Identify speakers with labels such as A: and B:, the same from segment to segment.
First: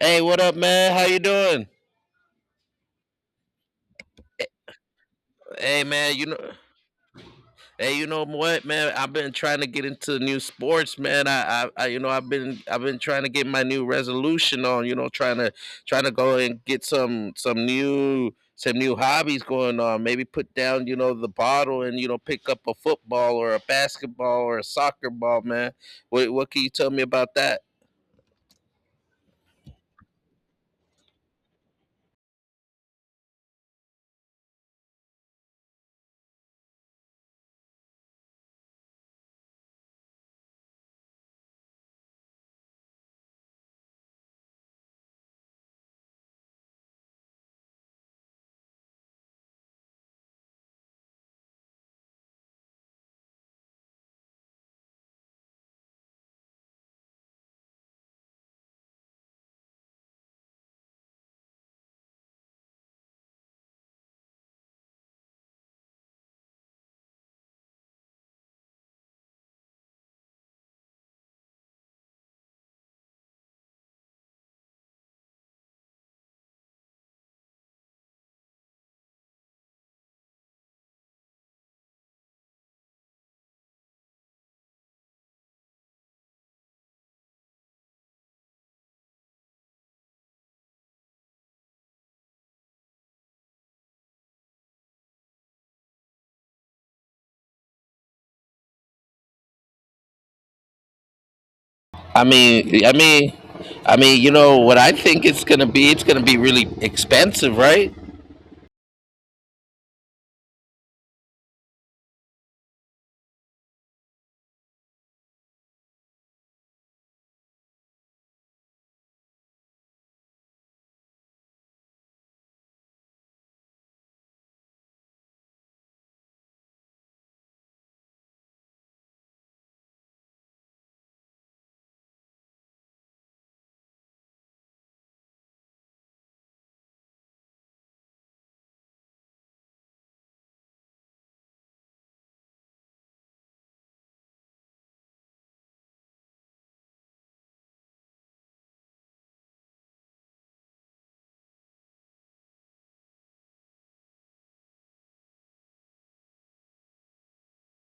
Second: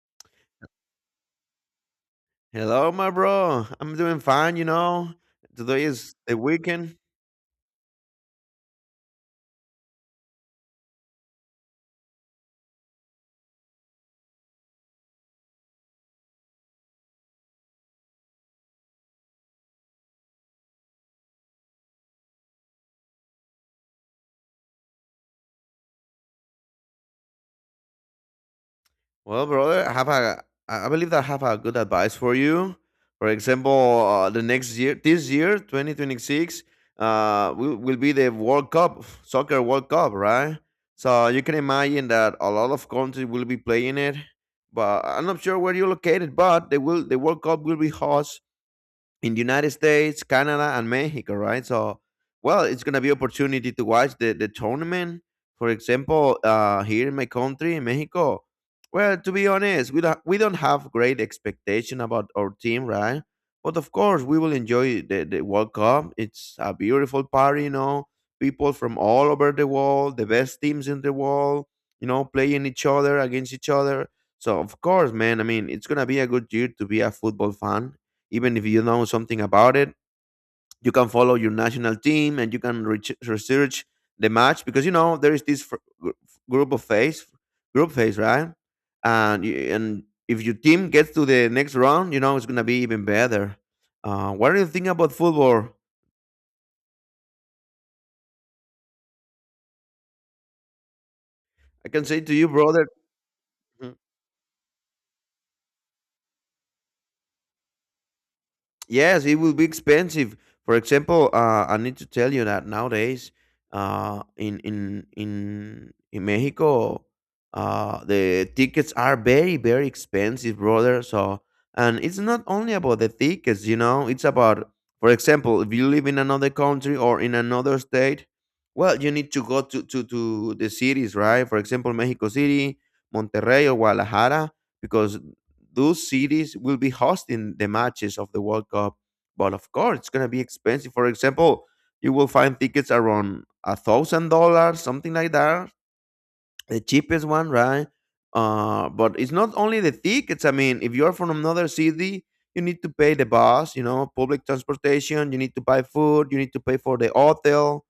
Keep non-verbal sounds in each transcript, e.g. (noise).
A: Hey, what up, man? How you doing?
B: Hello, my bro. I'm doing fine, you know. Today
A: Hey,
B: is
A: man,
B: the weekend.
A: hey, you know what, man? I've been trying to get into new sports, man. I I've been trying to get my new resolution on. Trying to go and get some new hobbies going on. Maybe put down, the bottle and pick up a football or a basketball or a soccer ball, man. What can you tell me about that?
B: Well, brother, I believe that I have a good advice for you. For example, the next year, this year, 2026, will be the World Cup, (sighs) soccer World Cup, right? So you can imagine that a lot of countries will be playing it, but I'm not sure where you're located. But the World Cup will be host in the United States, Canada, and Mexico, right? So, well, it's gonna be opportunity to watch the tournament. For example, here in my country, in Mexico. Well, to be honest, we don't have great expectation about our team, right? But of course, we will enjoy the World Cup. It's a beautiful party, you know. People from all over the world, the best teams in the world, you know, playing each other against each other. So of course, man, I mean, it's gonna be a good year to be a football fan even if you know something about it. You can follow your national team and you can research the match, because you know there is this group of phase group phase, right? And if your team gets to the next round, you know it's going to be even better. What do you think about football? I can say
A: I
B: to you, brother.
A: mean,
B: Mm-hmm.
A: you know what I think it's gonna be? It's gonna be really expensive, right?
B: Yes, it will be expensive. For example, I need to tell you that nowadays, in Mexico, the tickets are very very expensive, brother. So, and it's not only about the tickets, you know. It's about, for example, if you live in another country or in another state, well, you need to go to the cities, right? For example, Mexico City, Monterrey, or Guadalajara, because those cities will be hosting the matches of the World Cup. But of course, it's gonna be expensive. For example, you will find tickets around $1,000, something like that, the cheapest one, right? But it's not only the tickets. I mean, if you are from another city, you need to pay the bus, you know, public transportation. You need to buy food. You need to pay for the hotel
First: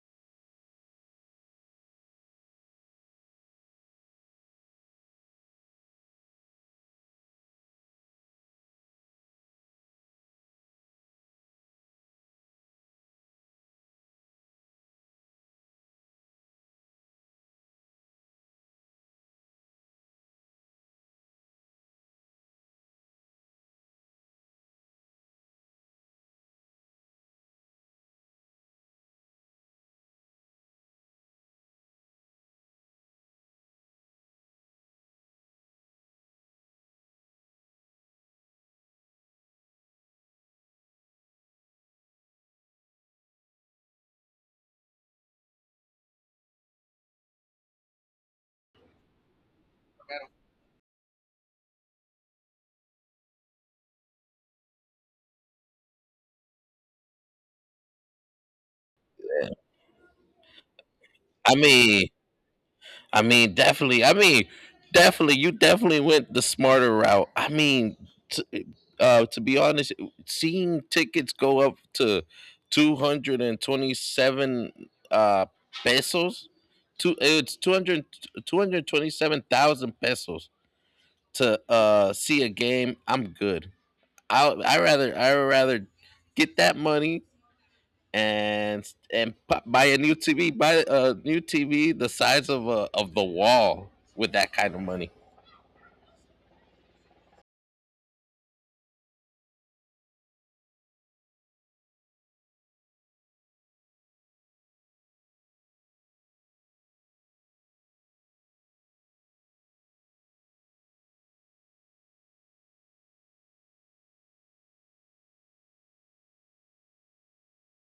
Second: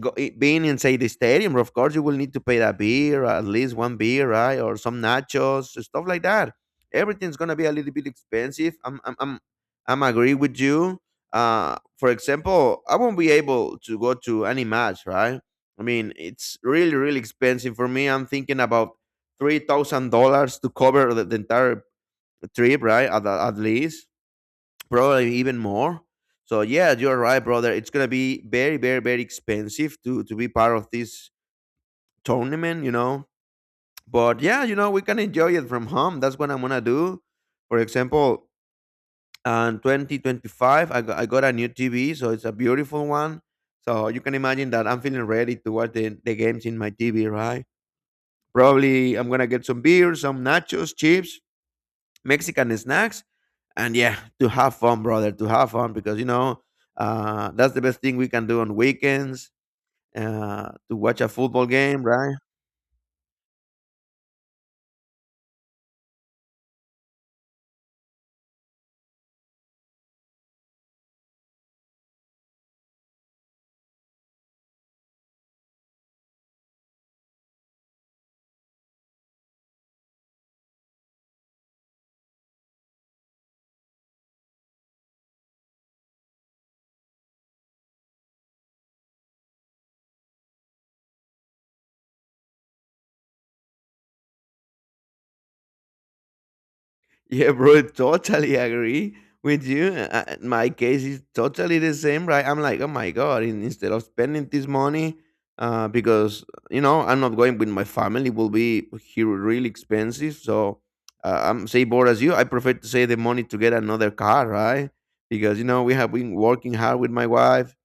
B: being inside the stadium. Of course, you will need to pay that beer, at least one beer, right, or some nachos, stuff like that. Everything's gonna be a little bit expensive. I'm agree with you. For example, I won't be able to go to any match, right? I mean, it's really, really expensive for me. I'm thinking about $3,000 to cover the entire trip, right? At least probably even more. So yeah, you're right, brother. It's gonna be very, very, very expensive to be part of this tournament, you know. But yeah, you know, we can enjoy it from home. That's what I'm gonna do. For example, in 2025, I got a new TV, so it's a beautiful one. So you can imagine that I'm feeling ready to watch the games in my TV, right? Probably I'm gonna get some beer, some nachos, chips, Mexican snacks, and yeah, to have fun, brother, to have fun, because you know that's the best thing we can do on weekends, to watch a
A: I
B: football game,
A: mean,
B: right?
A: definitely. You definitely went the smarter route. I mean, t- to be honest, seeing tickets go up to 227 uh, pesos, 200 227,000 pesos to see a game. I'm good. I rather get that money and buy a new TV, the size of the wall with that kind of money.
B: Yeah, bro, totally agree with you. My case is totally the same, right? I'm like, oh my god! Instead of spending this money, because you know I'm not going with my family, will be here really expensive. So I'm say bored as you. I prefer to save the money to get another car, right? Because you know we have been working hard with my wife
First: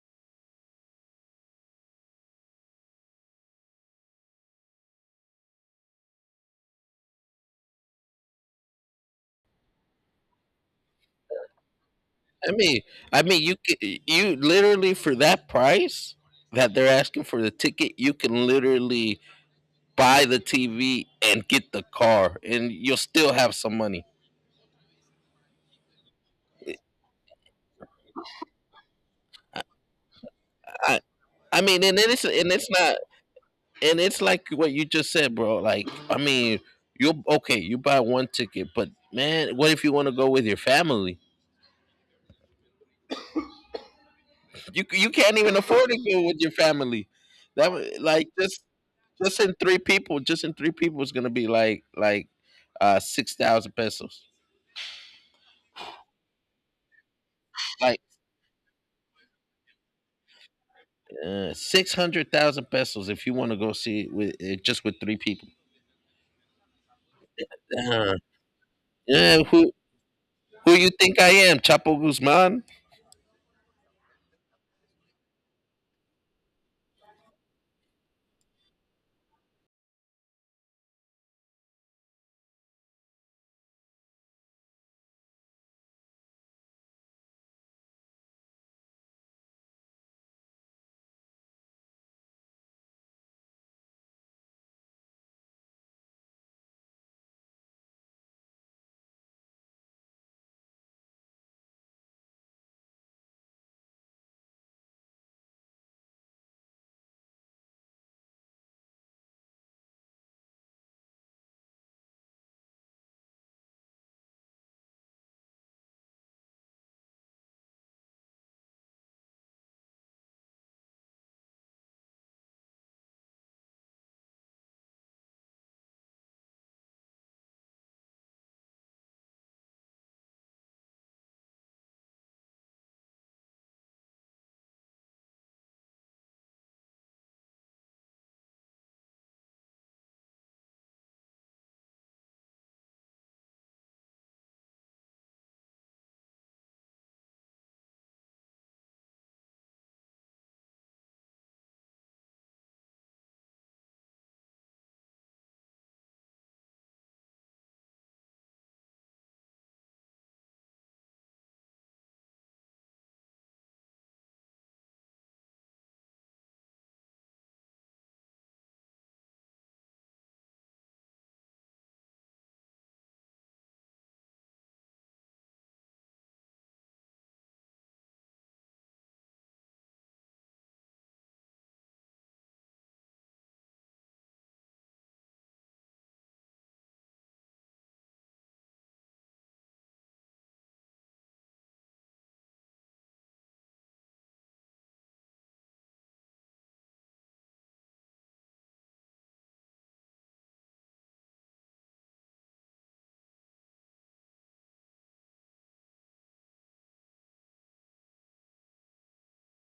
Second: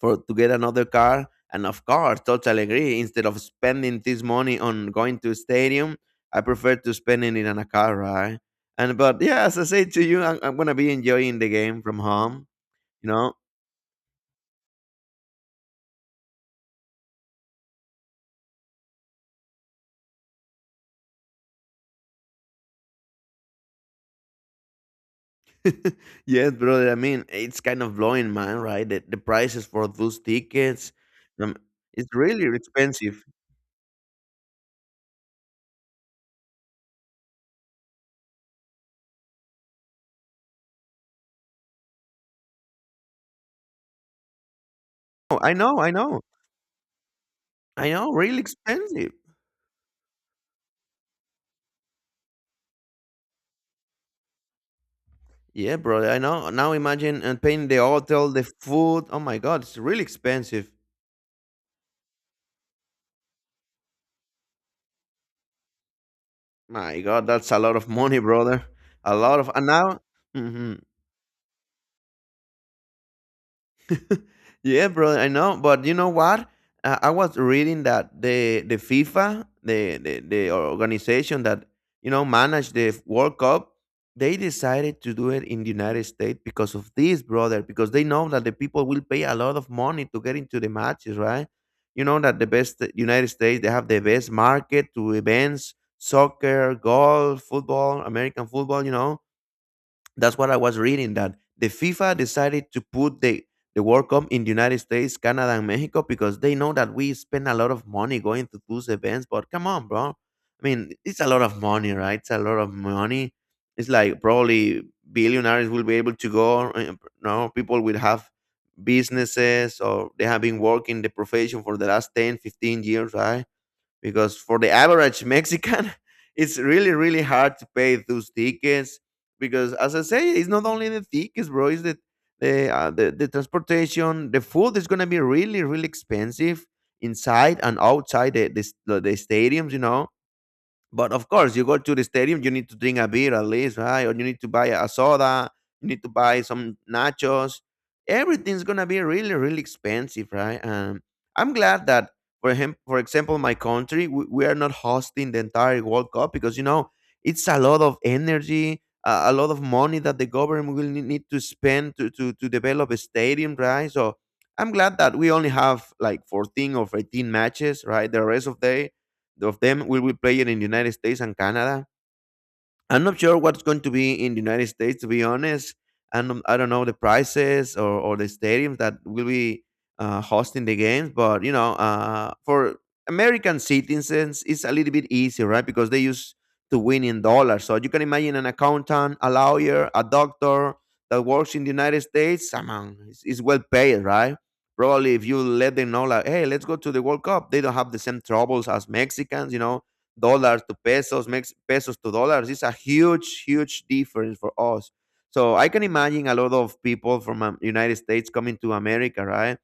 B: for to get another car. And of course, totally agree. Instead of spending this money on going to a stadium, I prefer to spend it in a car ride. And but yeah, as I said to you, I'm gonna be enjoying the game from home.
A: I mean,
B: You know.
A: you literally, for that price that they're asking for the ticket, you can literally buy the TV and get the car, and you'll still have some money.
B: (laughs) Yes, brother. I mean, it's kind of blowing, man. Right? The prices for those tickets,
A: I
B: um,
A: I mean,
B: it's really
A: and it's not,
B: expensive.
A: and it's like what you just said, bro. Like, I mean, you okay? You buy one ticket, but man, what if you want to go with your family? You
B: Oh,
A: can't
B: I
A: even
B: know. I
A: afford to
B: know.
A: go with your family.
B: I know.
A: Like
B: Really expensive.
A: just in three people is gonna be like 6,000 pesos,
B: Yeah, brother. I know. Now imagine and paying the
A: like
B: hotel, the food. Oh my God, it's really expensive.
A: 600,000 pesos if you want to go see it with just with three people.
B: My God, that's a lot of
A: Uh,
B: money, brother. A
A: yeah,
B: lot of, and
A: who
B: now,
A: who
B: mhm.
A: you think I am, Chapo Guzman?
B: (laughs) Yeah, brother. I know, but you know what? I was reading that the FIFA, the organization that you know managed the World Cup, they decided to do it in the United States because of this, brother. Because they know that the people will pay a lot of money to get into the matches, right? You know that the best United States, they have the best market to events, soccer, golf, football, American football. You know, that's what I was reading, that the FIFA decided to put the World Cup in the United States, Canada, and Mexico, because they know that we spend a lot of money going to those events. But come on, bro. I mean, it's a lot of money, right? It's a lot of money. It's like probably billionaires will be able to go. No, people will have businesses, or they have been working the profession for the last 10, 15 years, right? Because for the average Mexican, (laughs) it's really really hard to pay those tickets, because as I say, it's not only the tickets, bro. It's the transportation, the food is gonna be really really expensive inside and outside the, s- the stadiums. You know, but of course, you go to the stadium, you need to drink a beer at least, right? Or you need to buy a soda, you need to buy some nachos. Everything's gonna be really, really expensive, right? I'm glad that, for him, for example, my country, we are not hosting the entire World Cup, because you know it's a lot of energy, a lot of money that the government need to spend to develop a stadium, right? So I'm glad that we only have like 14 or 18 matches, right? The rest of the of them will be playing in the United States and Canada. I'm not sure what's going to be in the United States, to be honest. And I don't know the prices, or the stadiums that will be hosting the games. But, you know, for American citizens, it's a little bit easier, right? Because they use to win in dollars. So you can imagine an accountant, a lawyer, a doctor that works in the United States, I mean, it's well paid, right? Probably if you let them know, like, hey, let's go to the World Cup, they don't have the same troubles as Mexicans, you know, dollar to pesos, makes pesos to dollars. It's a huge, huge difference for us. So I can imagine a lot of people from United States coming to America, right?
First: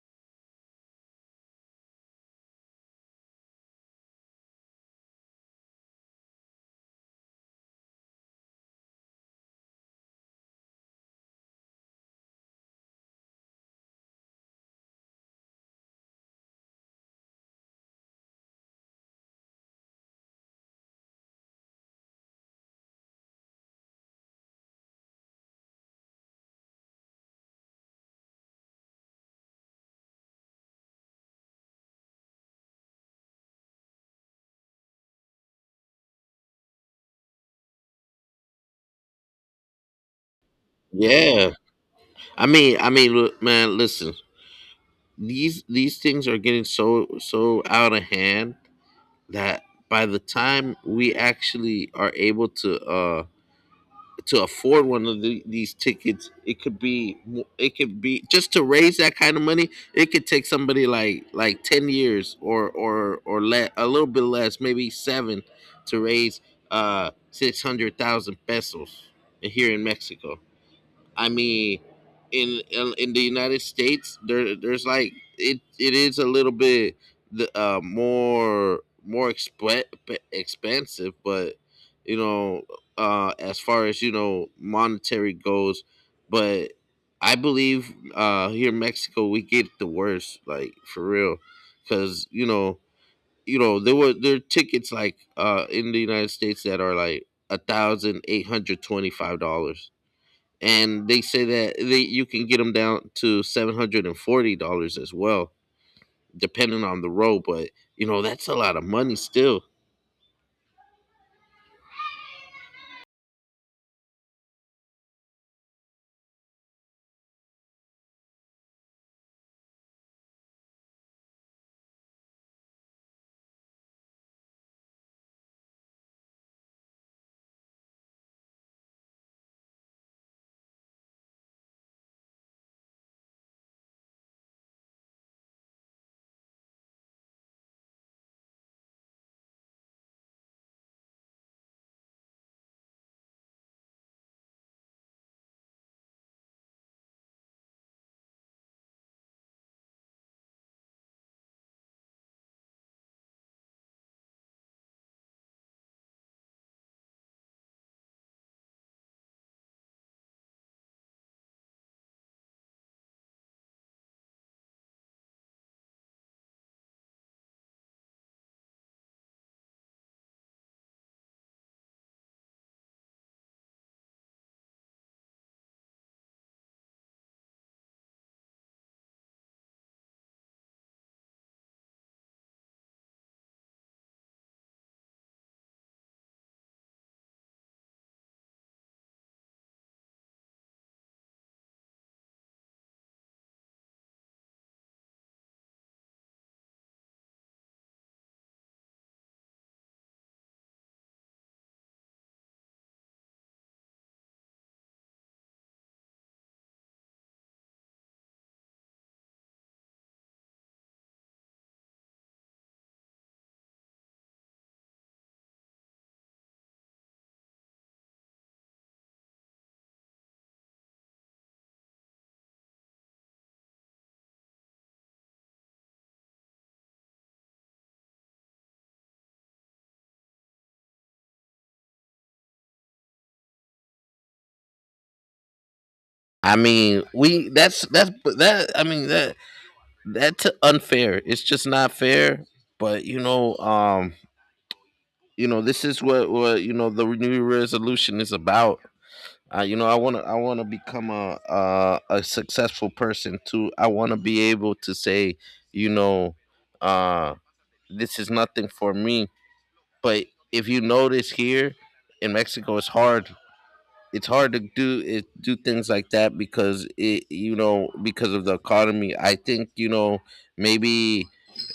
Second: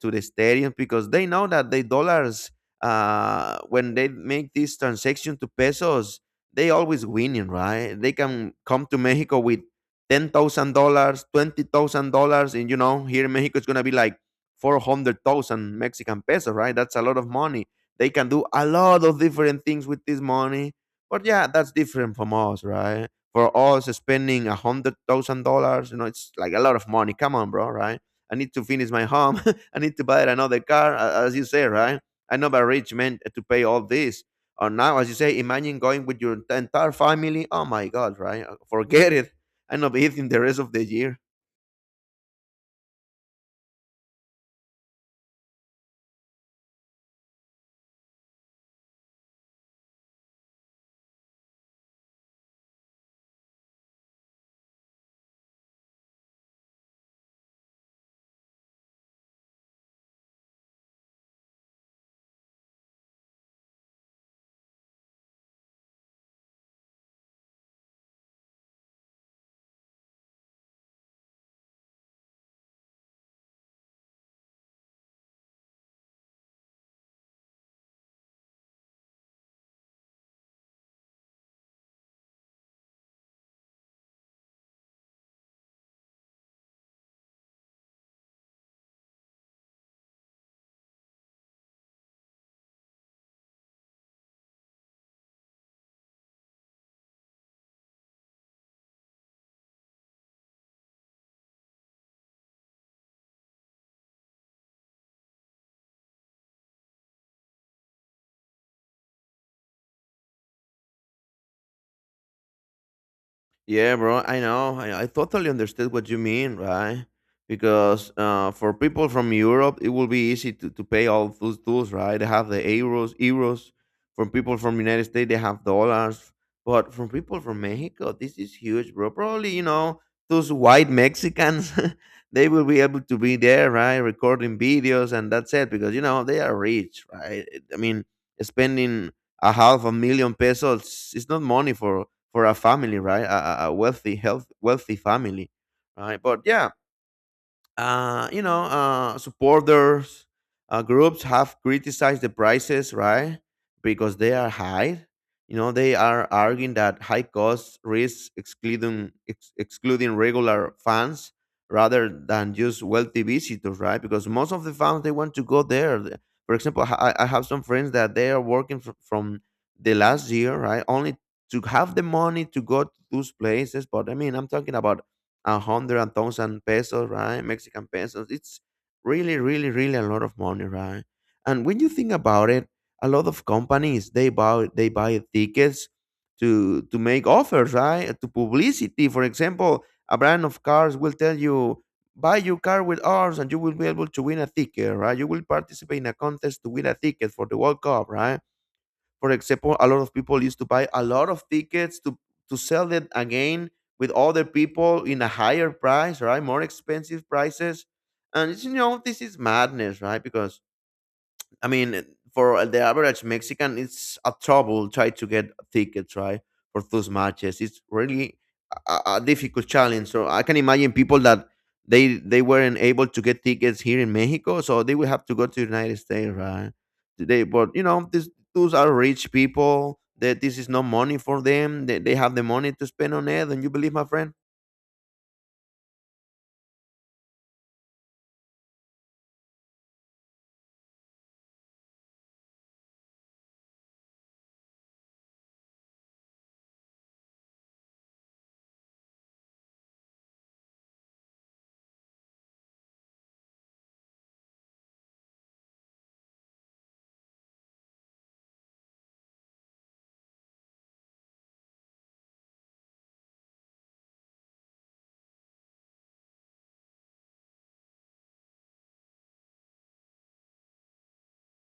B: To the stadium, because they know that the dollars when they make this transaction to pesos, they always winning, right? They can come to Mexico with $10,000, $20,000, and you know here in Mexico it's gonna be like 400,000 Mexican pesos, right? That's a lot of money. They can do a lot of different things with this money, but yeah, that's different from us, right? For us spending $100,000, you know, it's like a lot of money. Come on, bro, right? I need to finish my home. I need to buy another car, as you say, right? I'm not a rich man to pay all this. Or now, as you say, imagine going with your entire family. Oh my God, right? Forget it. I'm not eating the rest of the year.
A: Yeah, I mean, look, man, listen. These things are getting so out of hand that by the time we actually are able to afford these tickets. It it could be just to raise that kind of money. It could take somebody like 10 years, or let, a little bit less, maybe 7, to raise 600,000 pesos here in Mexico. I mean, in the United States, there's, like, it is a little bit the more expensive, but, you know, as far as you know, monetary goes. But I believe, here in Mexico we get the worst, like, for real, because there are tickets, like, in the United States, that are like $1,825, and they say that they you can get them down to $740 as well, depending on the road. But you know that's a lot of money still.
B: Yeah, bro. I know. I totally understood what you mean, right? Because for people from Europe, it will be easy to pay all those tools, right? They have euros. From people from United States, they have dollars. But from people from Mexico, this is huge, bro. Probably, you know, those white Mexicans, (laughs) they will be able to be there, right? Recording videos, and that's it. Because you know they are rich, right? I mean, spending a half a million pesos is not money for a family, right? A wealthy, wealthy family, right? But yeah, supporters groups have criticized the prices, right? Because they are high. You know, they are arguing that high costs risk excluding regular fans rather than just wealthy visitors, right? Because most of the fans they want to go there. For example, I have some friends that they are working from the last year, right? Only to have the money to go to those places. But I mean, I'm talking about a hundred and thousand pesos, right? Mexican pesos. It's really, really, really a lot of money, right? And when you think about it, a lot of companies they buy tickets to make offers, right? To publicity. For example, a brand of cars will tell you buy your car with ours and you will be able to win a ticket, right? You will participate in a contest to win a ticket for the World Cup, right? For example, a lot of people used to buy a lot of tickets to sell it again with other people in a higher price, right? More expensive prices. And it's this is madness, right? Because I mean, for the average Mexican, it's a trouble try to get tickets, right, for those matches. It's really a difficult challenge. So I can imagine people that they weren't able to get tickets here in Mexico, so they will have to go to the United States, right? They, but you know, these those are rich people. That this is no money for them. They have the money to spend on it. And you believe, my friend?
A: I mean, we that's that I mean that that's unfair. It's just not fair. But, this is what the new resolution is about. I want to become a successful person too. I want to be able to say, you know, uh, this is nothing for me. But if you notice here in Mexico, it's hard. It's hard to do it, do things like that, because it you know because of the economy. I think, maybe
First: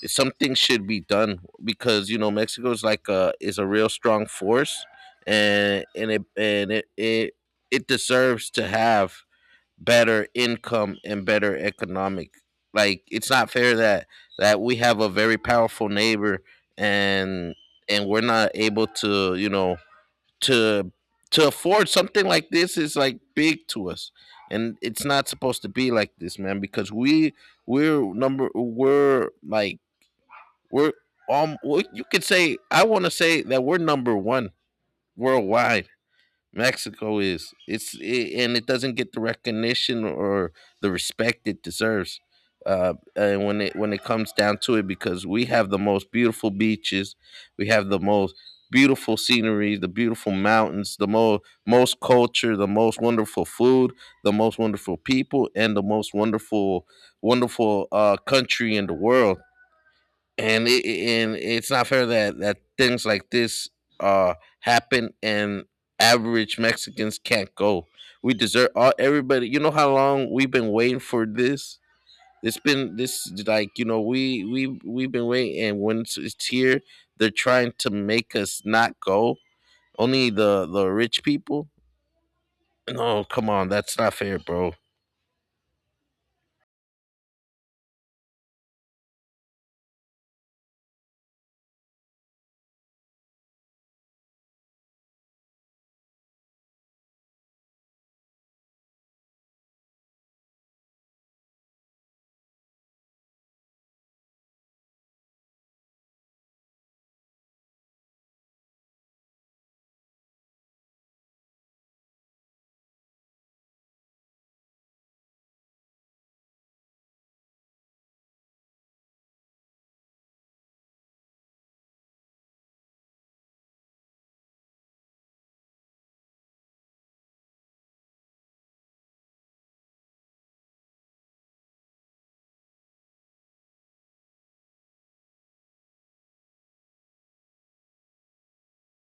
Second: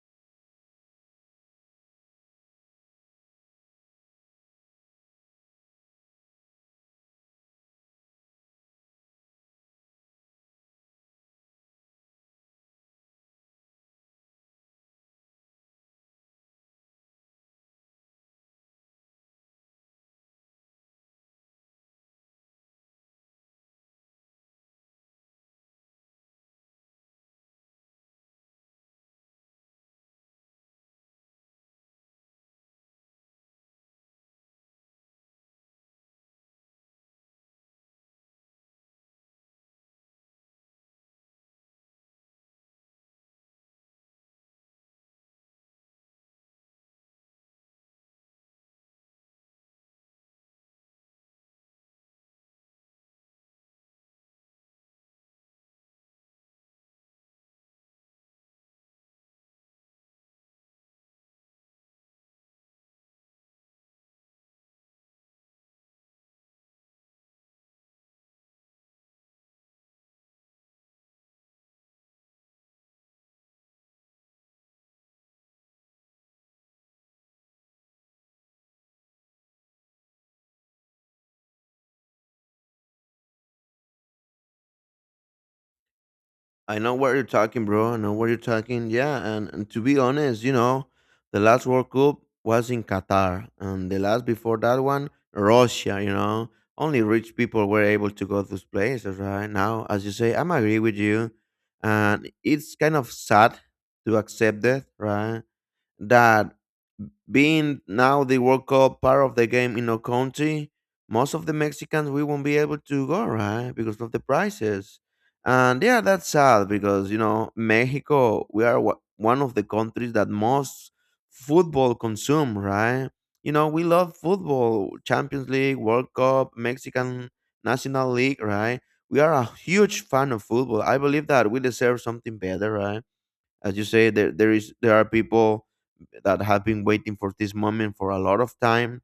A: something should be done, because Mexico is like a is a real strong force, and it deserves to have better income and better economic, like, it's not fair that we have a very powerful neighbor, and we're not able to to to afford something. Like, this is like big to us, and it's not supposed to be like this, man, because we're number, we're like, we're, well, you could say I want to say that we're number one worldwide. Mexico is. And it doesn't get the recognition or the respect it deserves. And when it comes down to it, because we have the most beautiful beaches, we have the most beautiful scenery, the beautiful mountains, the most culture, the most wonderful food, the most wonderful people, and the most wonderful, country in the world. And and it's not fair that things like this, uh happen, and average Mexicans can't go. We deserve all everybody. You know how long we've been waiting for this. It's been this like you know we've been waiting, and when it's here, they're trying to make us not go. Only the rich people. No, come on, that's not fair, bro.
B: I know what you're talking, bro. I know what you're talking. Yeah, and to be honest, you know, the last World Cup was in Qatar, and the last before that one, Russia. You know, only rich people were able to go to those places, right? Now, as you say, I'm agree with you, and it's kind of sad to accept that, right? That being now the World Cup part of the game in our country, most of the Mexicans we won't be able to go, right? Because of the prices. And yeah, that's sad because, you know, Mexico, we are one of the countries that most football consume, right? You know, we love football, Champions League, World Cup, Mexican National League, right? We are a huge fan of football. I believe that we deserve something better, right? As you say, there are people that have been waiting for this moment for a lot of time.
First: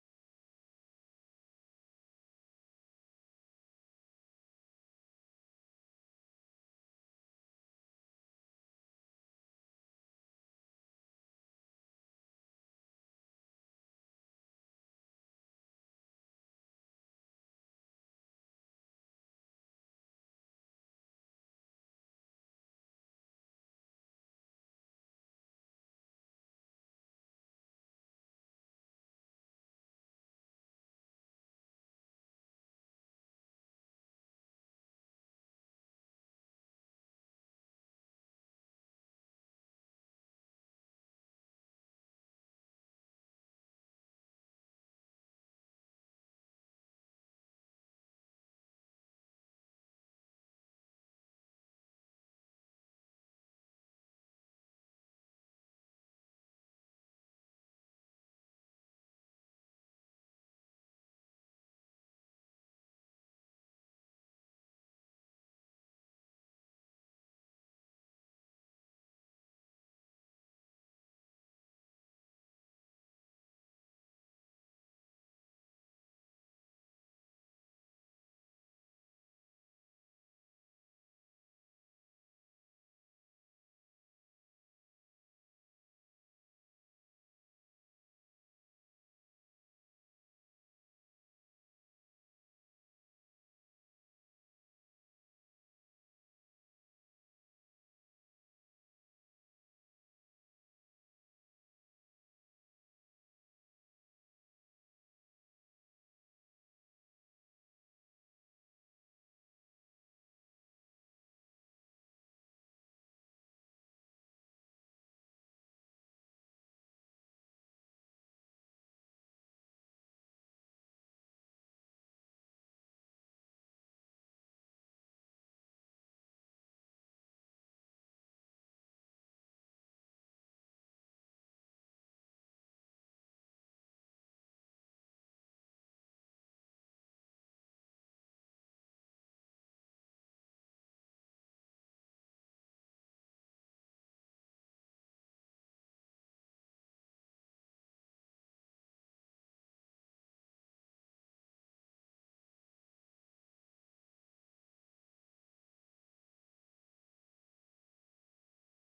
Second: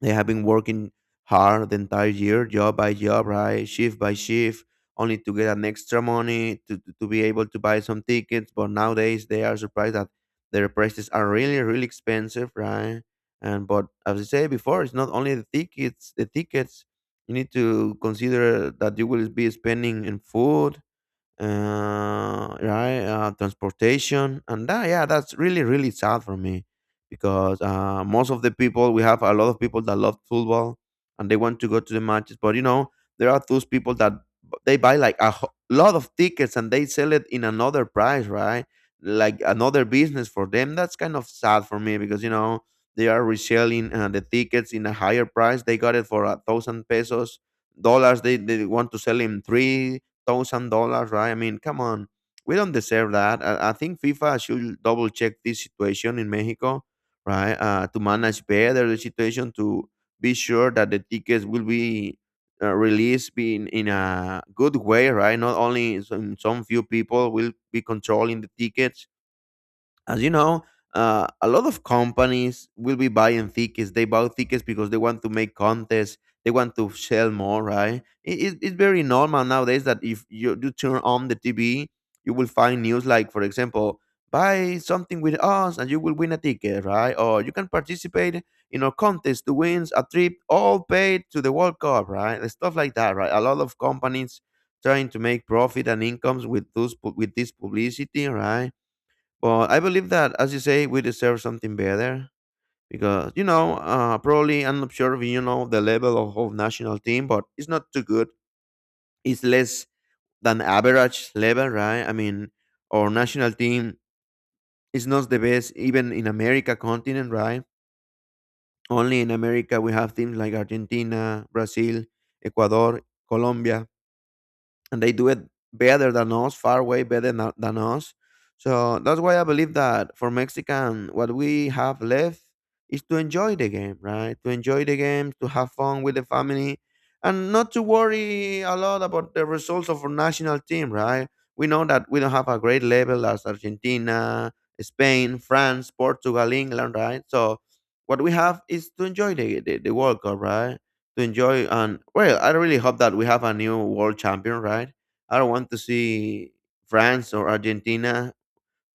B: They have been working hard the entire year, job by job, right, shift by shift, only to get an extra money to be able to buy some tickets. But nowadays they are surprised that their prices are really, really expensive, right? And but as I said before, it's not only the tickets. You need to consider that you will be spending in food, right? Transportation, and that, yeah, that's really really sad for me because most of the people, we have a lot of people that love football and they want to go to the matches, but you know there are those people that they buy like a lot of tickets and they sell it in another price, right? Like another business for them. That's kind of sad for me because you know they are reselling the tickets in a higher price. They got it for 1,000 pesos dollars. They want to sell in $3,000, right? I mean, come on, we don't deserve that. I think FIFA should double check this situation in Mexico, right? To manage better the situation, to be sure that the tickets will be released in a good way, right? Not only some few people will be controlling the tickets, as you know, a lot of companies will be buying tickets. They buy tickets because they want to make contests. They want to sell more, right? It, it's very normal nowadays that if you do turn on the TV, you will find news like, for example, buy something with us and you will win a ticket, right? Or you can participate in a contest to win a trip all paid to the World Cup, right? And stuff like that, right? A lot of companies trying to make profit and incomes with those with this publicity, right? But I believe that, as you say, we deserve something better because you know, probably I'm not sure if you know the level of national team, but it's not too good. It's less than average level, right? I mean, our national team is not the best even in America continent, right? Only in America we have teams like Argentina, Brazil, Ecuador, Colombia, and they do it better than us, far way better than us. So that's why I believe that for Mexican, what we have left is to enjoy the game, right? To enjoy the game, to have fun with the family, and not to worry a lot about the results of our national team, right? We know that we don't have a great level as Argentina, Spain, France, Portugal, England, right? So what we have is to enjoy the World Cup, right? To enjoy. And well, I really hope that we have a new world champion, right? I don't want to see France or Argentina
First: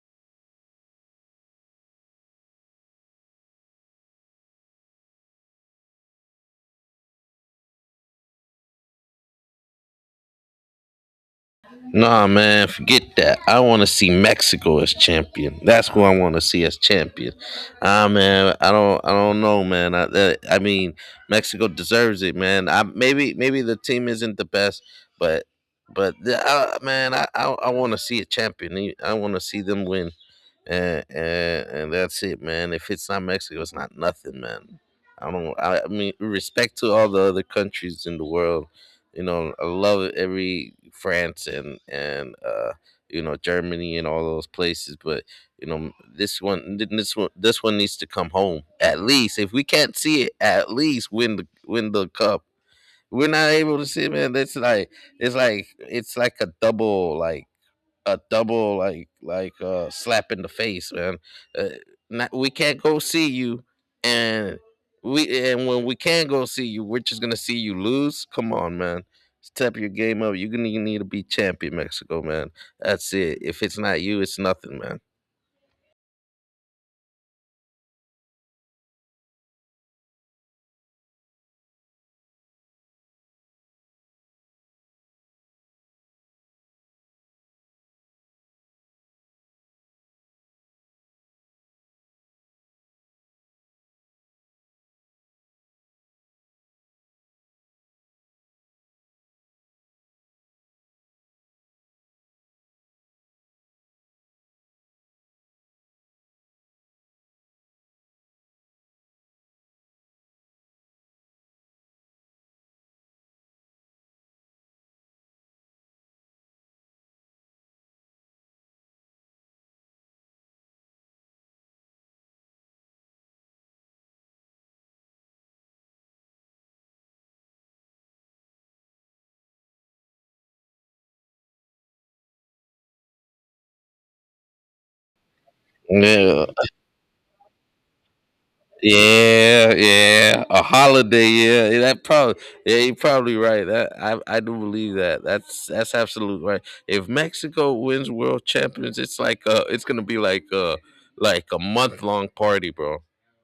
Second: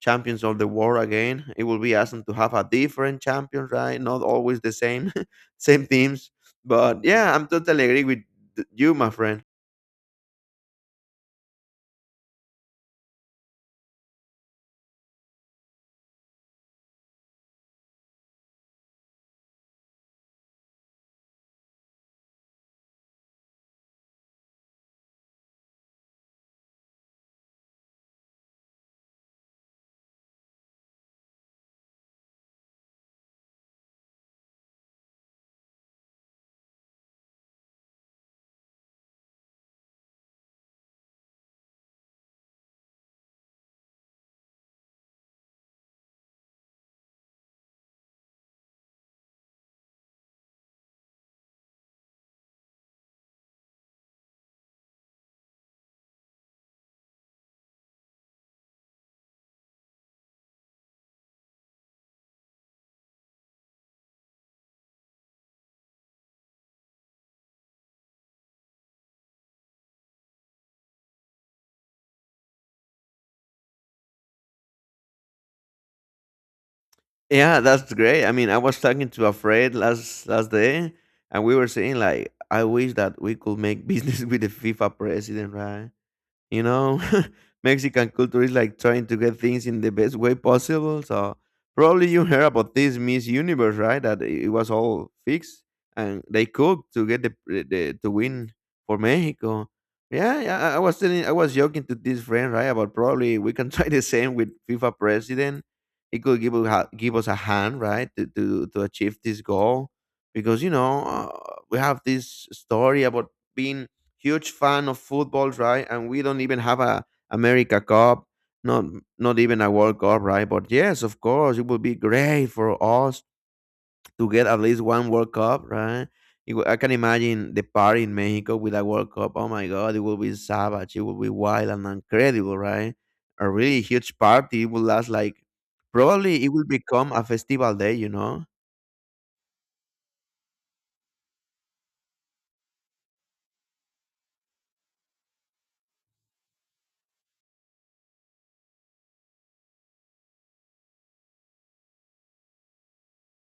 B: champions of the world again. It will be awesome to have a different champion, right? Not always the same, (laughs) same teams. But yeah, I'm totally agree with you, my friend.
A: Nah, man, forget that. I want to see Mexico as champion. That's who I want to see as champion. Ah, man, I don't know, man. I mean, Mexico deserves it, man. I maybe, maybe the team isn't the best, but, the, man, I want to see a champion. I want to see them win, and that's it, man. If it's not Mexico, it's not nothing, man. I don't. I mean, respect to all the other countries in the world. You know, I love every France and Germany and all those places, but this one needs to come home, at least. If we can't see it, at least win the cup. We're not able to see it, man. That's like a double, slap in the face, man uh, Not, we can't go see you, and we and when we can go see you, we're just gonna see you lose. Come on, man, step your game up. You need to be champion, Mexico, man. That's it. If it's not you, it's nothing, man.
B: Yeah, that's great. I mean, I was talking to a friend last last day, and we were saying like, I wish that we could make business (laughs) with the FIFA president, right? You know, (laughs) Mexican culture is like trying to get things in the best way possible. So probably you heard about this Miss Universe, right? That it was all fixed and they cooked to get the to win for Mexico. Yeah, yeah. I was telling, I was joking to this friend, right? About probably we can (laughs) try the same with FIFA president. He could give us give us a hand, right, to to achieve this goal because you know we have this story about being huge fan of football, right? And we don't even have a America Cup, not not even a World Cup, right? But yes, of course, it would be great for us to get at least one World Cup, right? It I can imagine the party in Mexico with a World Cup. Oh my God, it will be savage. It will be wild and incredible, right? A really huge party. It will last like probably
A: Yeah.
B: it will become a festival day, you know?
A: Yeah, yeah, a holiday. Yeah, yeah, that probably. Yeah, you're probably right. That I do believe that. That's absolute right. If Mexico wins World Champions, it's like, it's gonna be like, a month long party, bro.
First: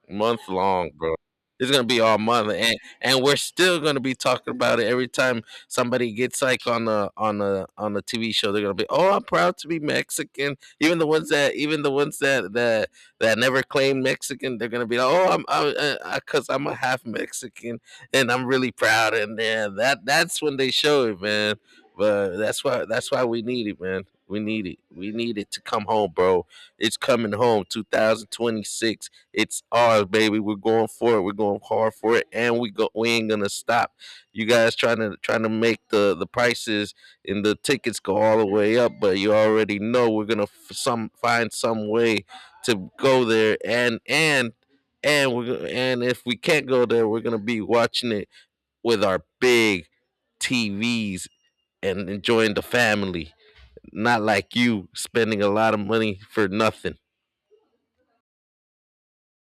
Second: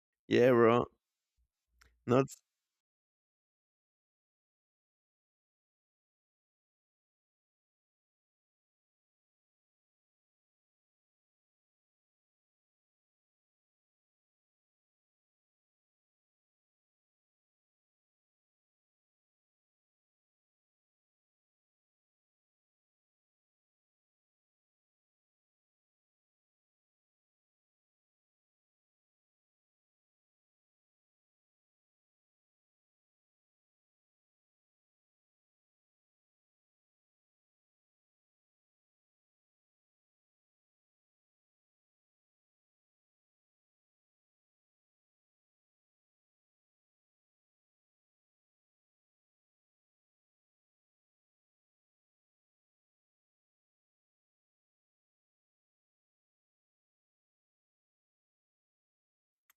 A: Month
B: Yeah, bro.
A: long, bro. It's gonna be all
B: Not
A: month, and we're still gonna be talking about it every time somebody gets, like, on a TV show. They're gonna be, oh, I'm proud to be Mexican. Even the ones that never claim Mexican, they're gonna be like, oh, I'm, because I'm a half Mexican, and I'm really proud. And then that's when they show it, man. But that's why we need it, man. We need it. We need it to come home, bro. It's coming home. 2026. It's ours, baby. We're going for it. We're going hard for it, and we go. We ain't gonna stop. You guys trying to make the prices and the tickets go all the way up, but you already know we're gonna f- some find some way to go there, and we are and if we can't go there, we're gonna be watching it with our big TVs and enjoying the family, not like you spending a lot of money for nothing.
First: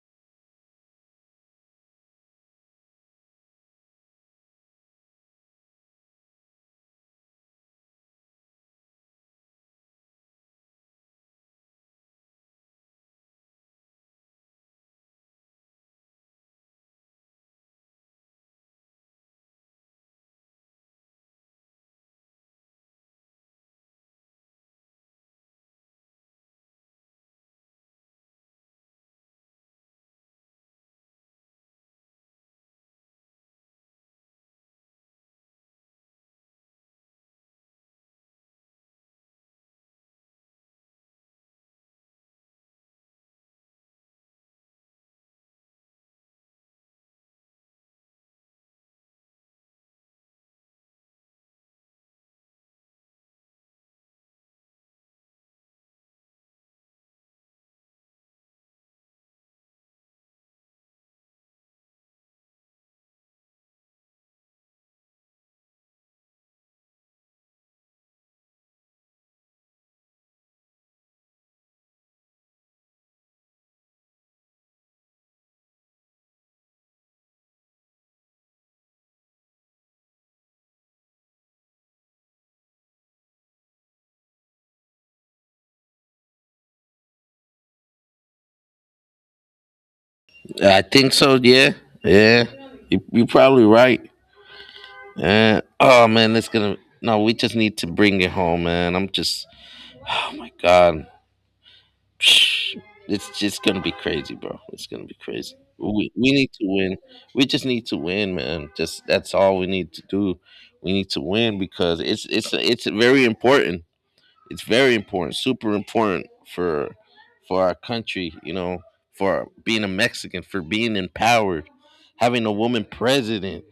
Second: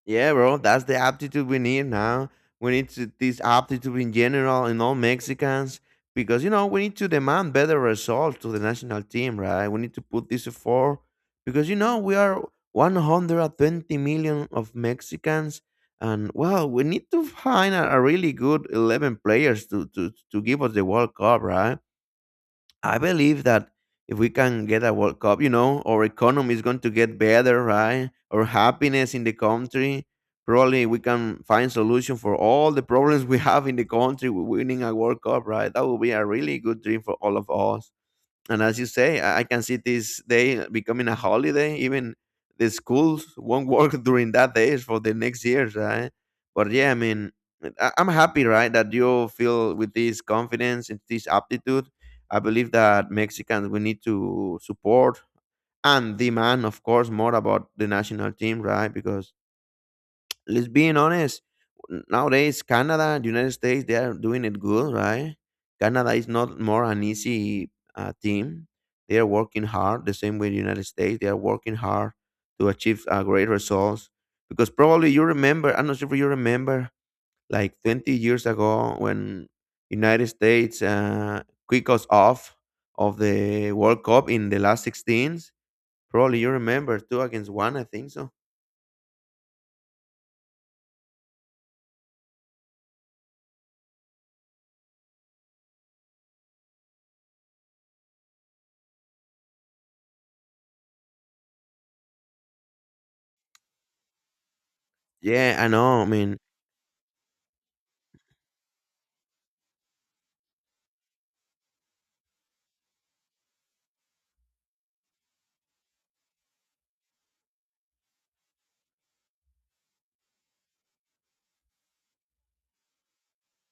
B: yeah, bro, that's the aptitude we need now. We need to, this aptitude in general in all Mexicans because you know we need to demand better results to the national team, right? We need to put this effort because you know we are 120 million of Mexicans, and well, we need to find a really good 11 players to, to give us the World Cup, right? I believe that if we can get a World Cup, you know, our economy is going to get better, right? Our happiness in the country. Probably we can find solution for all the problems we have in the country with winning a World Cup, right? That would be a really good dream for all of us. And as you say, I can see this day becoming a holiday. Even the schools won't work (laughs) during that days for the next years, right? But yeah, I mean, I'm happy, right, that you feel with this confidence and this aptitude. I believe that Mexicans we need to support and demand, of course, more about the national team, right? Because let's being honest, nowadays Canada, the United States, they are doing it good, right? Canada is not more an easy team. They are working hard. The same way the United States, they are working hard to achieve great results because probably you remember, I'm not sure if you remember, like 20 years ago when United States kicked us off of the World Cup in the last 16s. Probably you remember, two against one, I think so.
A: I think so. Yeah. Yeah, you're probably right. And oh man, it's gonna. No, we just need to bring it home, man. I'm just. Oh my god, (sighs) it's just gonna be crazy, bro. It's gonna be crazy.
B: Yeah, I know, I
A: We
B: mean,
A: need to win. We just need to win, man. Just that's all we need to do. We need to win because it's very important. It's very important, super important, for our country. You know, for being a Mexican, for being empowered, having a woman president,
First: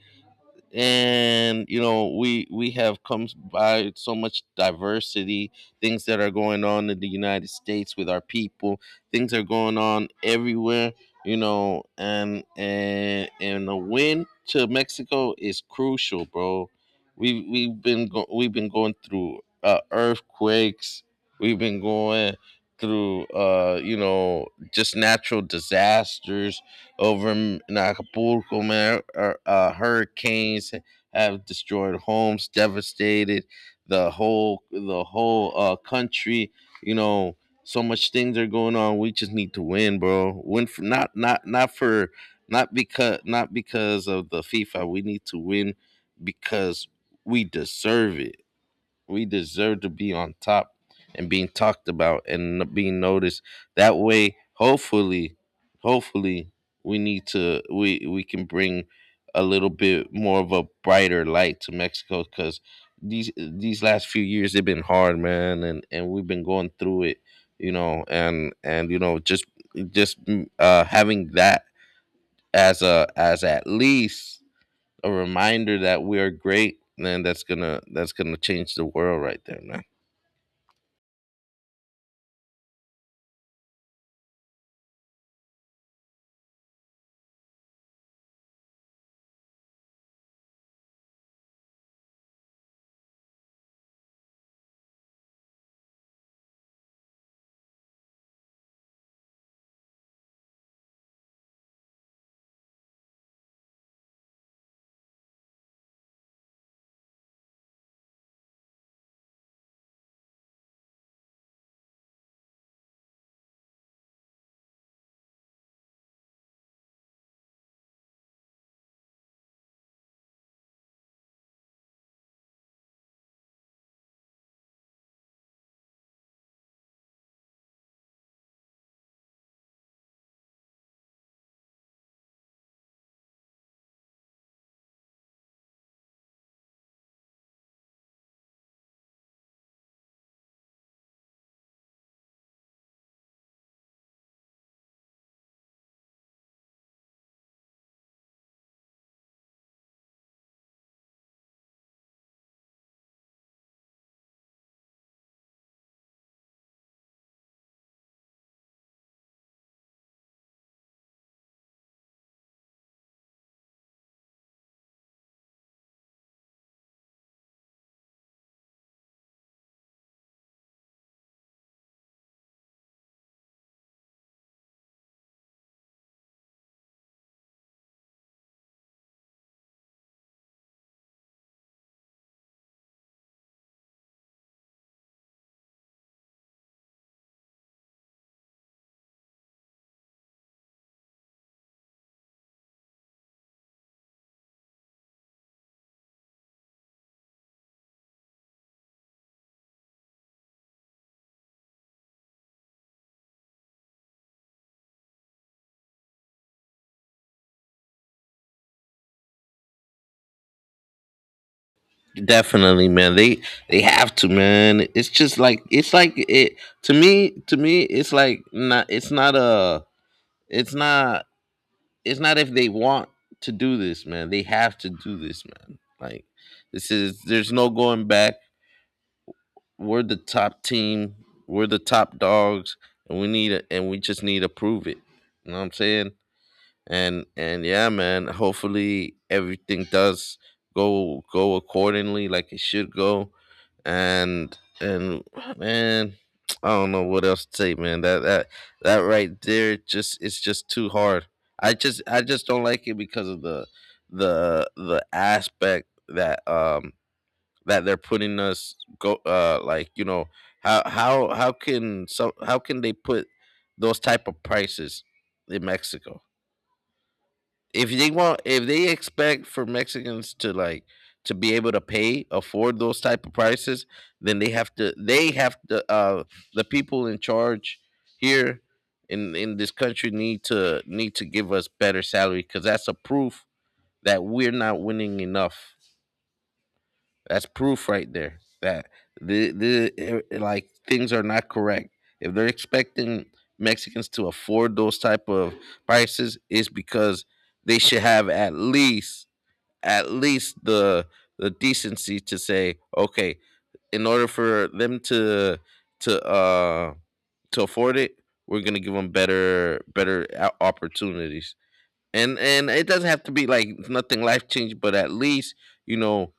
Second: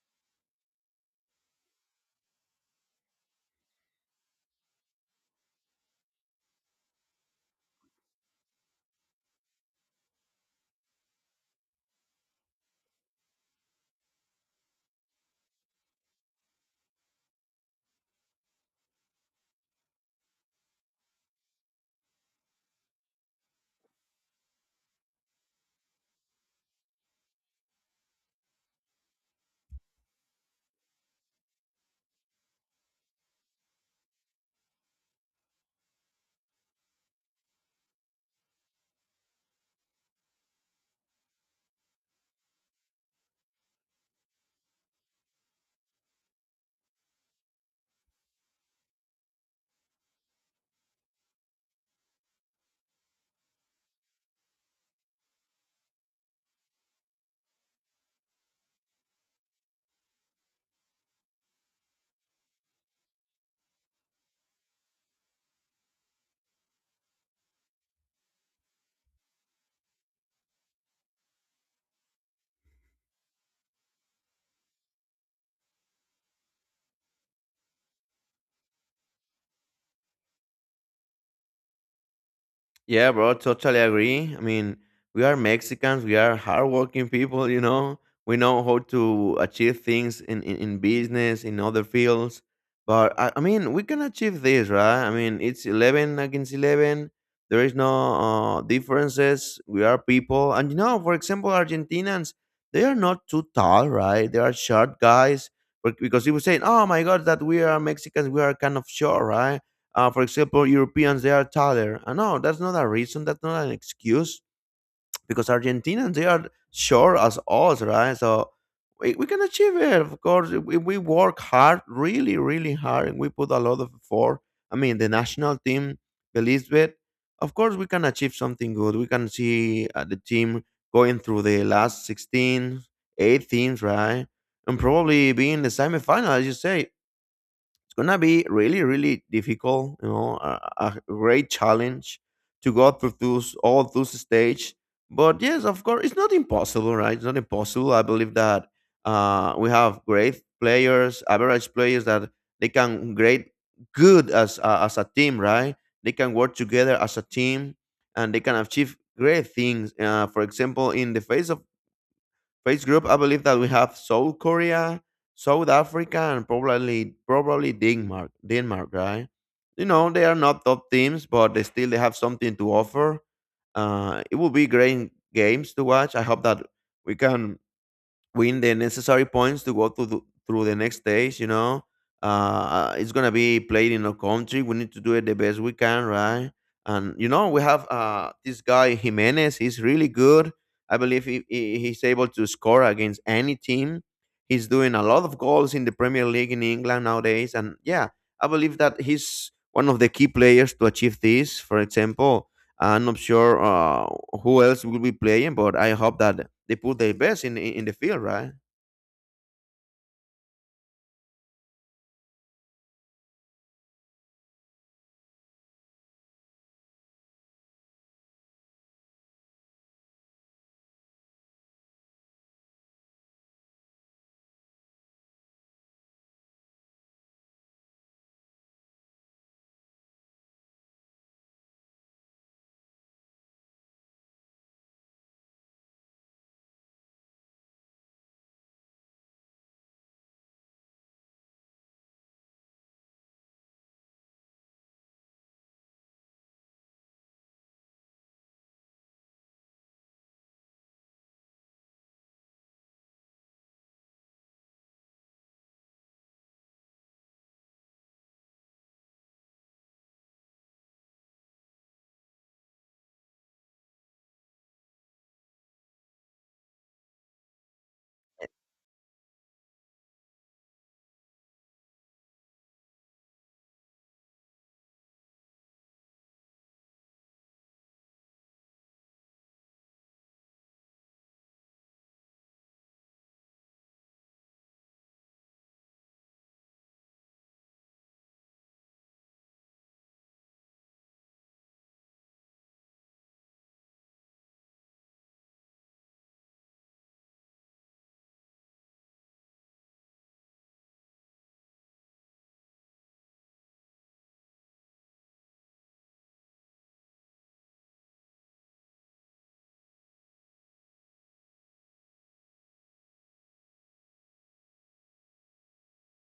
A: and we have come by so much diversity. Things that are going on in the United States with our people. Things are going on everywhere, and a win to Mexico is crucial, bro. We've we've been going through, earthquakes. We've been going through, just natural disasters over in Acapulco, man, hurricanes have destroyed homes, devastated the whole, country. You know, so much things are going on. We just need to win, bro. Win for, not, not, not for, not because, not because of the FIFA. We need to win because we deserve it. We deserve to be on top, and being talked about and being noticed. That way, hopefully, hopefully, we need to we can bring a little bit more of a brighter light to Mexico, because these last few years they've been hard, man, and we've been going through it, you know, and just, having that as a as at least a reminder that we are great, man. That's gonna that's gonna change the world right there, man.
B: yeah, bro, totally agree. I mean, we are Mexicans, we are hardworking people, you know. We know how to achieve things in business, in other fields. But I mean, we can achieve this, right? I mean, it's 11 against 11. There is no differences. We are people. And, you know, for example, Argentinians, they are not too tall, right? They are short guys. Because people say, oh my God, that we are Mexicans, we are kind of short, right? For example, Europeans they are taller. No, that's not a reason. That's not an excuse because Argentinians they are short as us, right? So we can achieve it. Of course, if we work hard, really, really hard, and we put a lot of effort. I mean, the national team believes it. Of course, we can achieve something good. We can see the team going through the last 16, eight teams, right? And probably be in the semifinal, as you say, it's gonna be really, really difficult, you know, a great challenge to go through those all those stage. But yes, of course, it's not impossible, right? It's not impossible. I believe that we have great players, average players, that they can great good as a team, right? They can work together as a team, and they can achieve great things. For example, in the face of Face group, I believe that we have South Korea, South Africa, and probably Denmark. Denmark, right? You know, they are not top teams, but they still they have something to offer. It will be great games to watch. I hope that we can win the necessary points to go to the, through the next stage. You know, it's gonna be played in a country. We need to do it the best we can, right? And you know, we have this guy Jimenez. He's really good. I believe he's able to score against any team. He's doing a lot of goals in the Premier League in England nowadays, and yeah, I believe that he's one of the key players to achieve this. For example, I'm not sure who else will be playing, but I hope that they put their best in the field, right?
A: Definitely, man. They have to, man. It's just like, it's like, it, to me. To me, it's like not. It's not a. It's not. It's not if they want to do this, man. They have to do this, man. Like this is. There's no going back. We're the top team. We're the top dogs, and we need. And we just need to prove it. You know what I'm saying? And yeah, man, hopefully everything does go accordingly, like it should go. And man, (tsk) I don't know what else to say, man. That right there, just it's just too hard. I just don't like it, because of the aspect, that they're putting us, go like, you know, how can, they put those type of prices in Mexico. If they want, if they expect for Mexicans to, like, to be able to pay afford those type of prices, then they have to, the people in charge here, in this country, need to, give us better salary, cuz that's a proof that we're not winning enough. That's proof right there that like things are not correct. If they're expecting Mexicans to afford those type of prices, it's because they should have, at least, the decency to say, okay, in order for them to, to uh to afford it, we're gonna give them better, opportunities. And it doesn't have to be like nothing life changing, but at least, you know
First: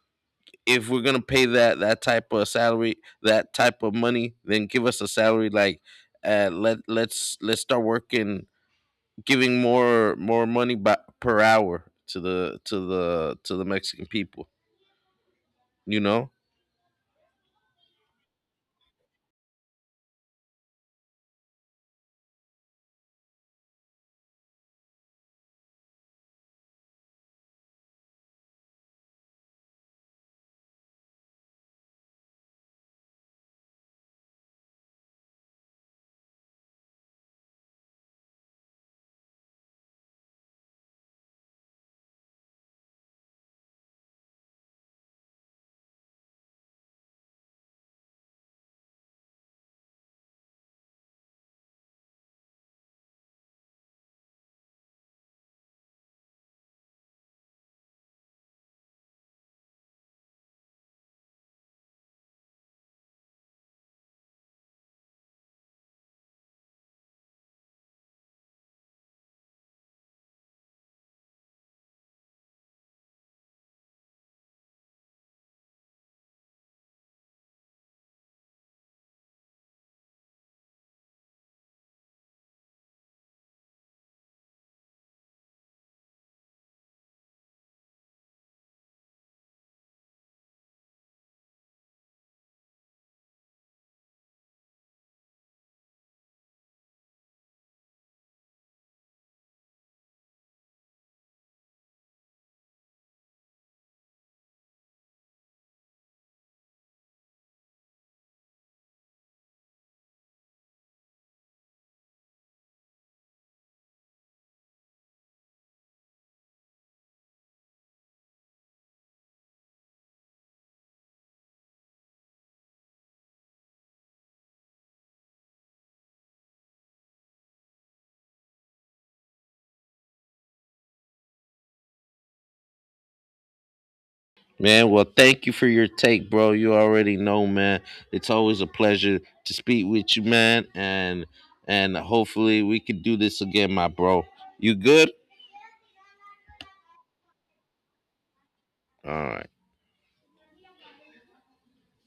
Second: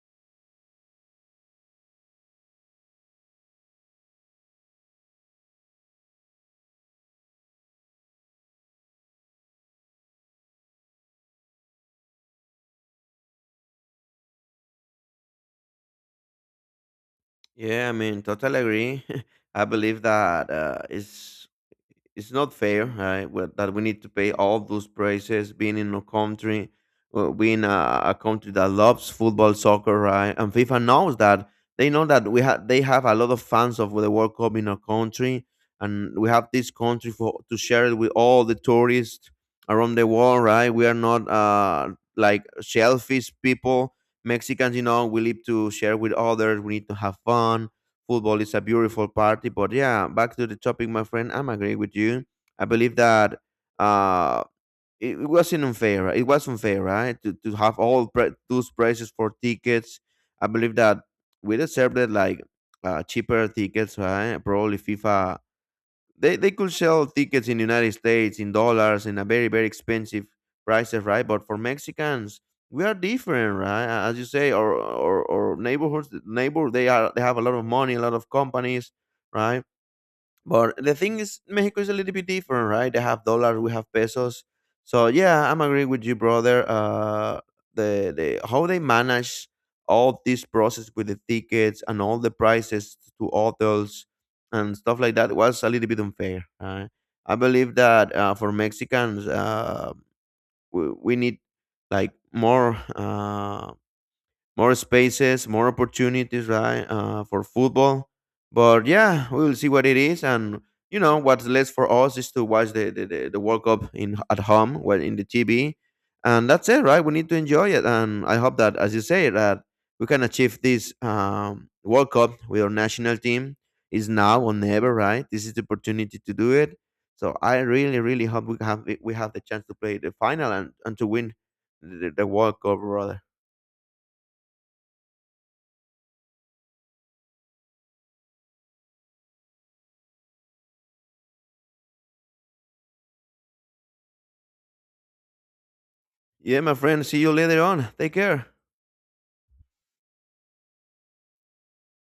A: if we're gonna pay that type of salary, that type of money, then give us a salary like, let's start working, giving more money per hour, to the to the to the Mexican people, you know?
B: Yeah, I mean, totally agree. (laughs) I believe that it's not fair, right? Well, that we need to pay all those prices, being in a country, being a country that loves football, soccer, right? And FIFA knows that. They know that we have they have a lot of fans of the World Cup in our country, and we have this country for to share it with all the tourists around the world, right? We are not like shellfish people. Mexicans, you know, we live to share with others. We need to have fun. Football is a beautiful party. But yeah, back to the topic, my friend. I'm agreeing with you. I believe that uh, it wasn't unfair, right? It was unfair, right? To have all those prices for tickets. I believe that we deserved it, like cheaper tickets, right? Probably FIFA they could sell tickets in the United States in dollars in a very, very expensive prices, right? But for Mexicans, we are different, right? As you say, or neighbor they are they have a lot of money, a lot of companies, right? But the thing is, Mexico is a little bit different, right? They have dollars, we have pesos. So yeah, I'm agree with you, brother. The how they manage all this process with the tickets and all the prices to hotels and stuff like that was a little bit unfair, right? I believe that for Mexicans, we need like more. More spaces, more opportunities, right, for football. But yeah, we will see what it is, and you know what's left for us is to watch the World Cup in at home, well, in the TV, and that's it, right? We need to enjoy it, and I hope that, as you say, that we can achieve this World Cup with our national team. Is now or never, right? This is the opportunity to do it. So I really, really hope we have the chance to play the final and to win the World Cup, brother.
A: Man, well, thank you for your take, bro. You already know, man. It's always a pleasure to speak with you, man, and hopefully we can do this again, my bro. You good?
B: Yeah, my friend. See you later on. Take care.
A: All right.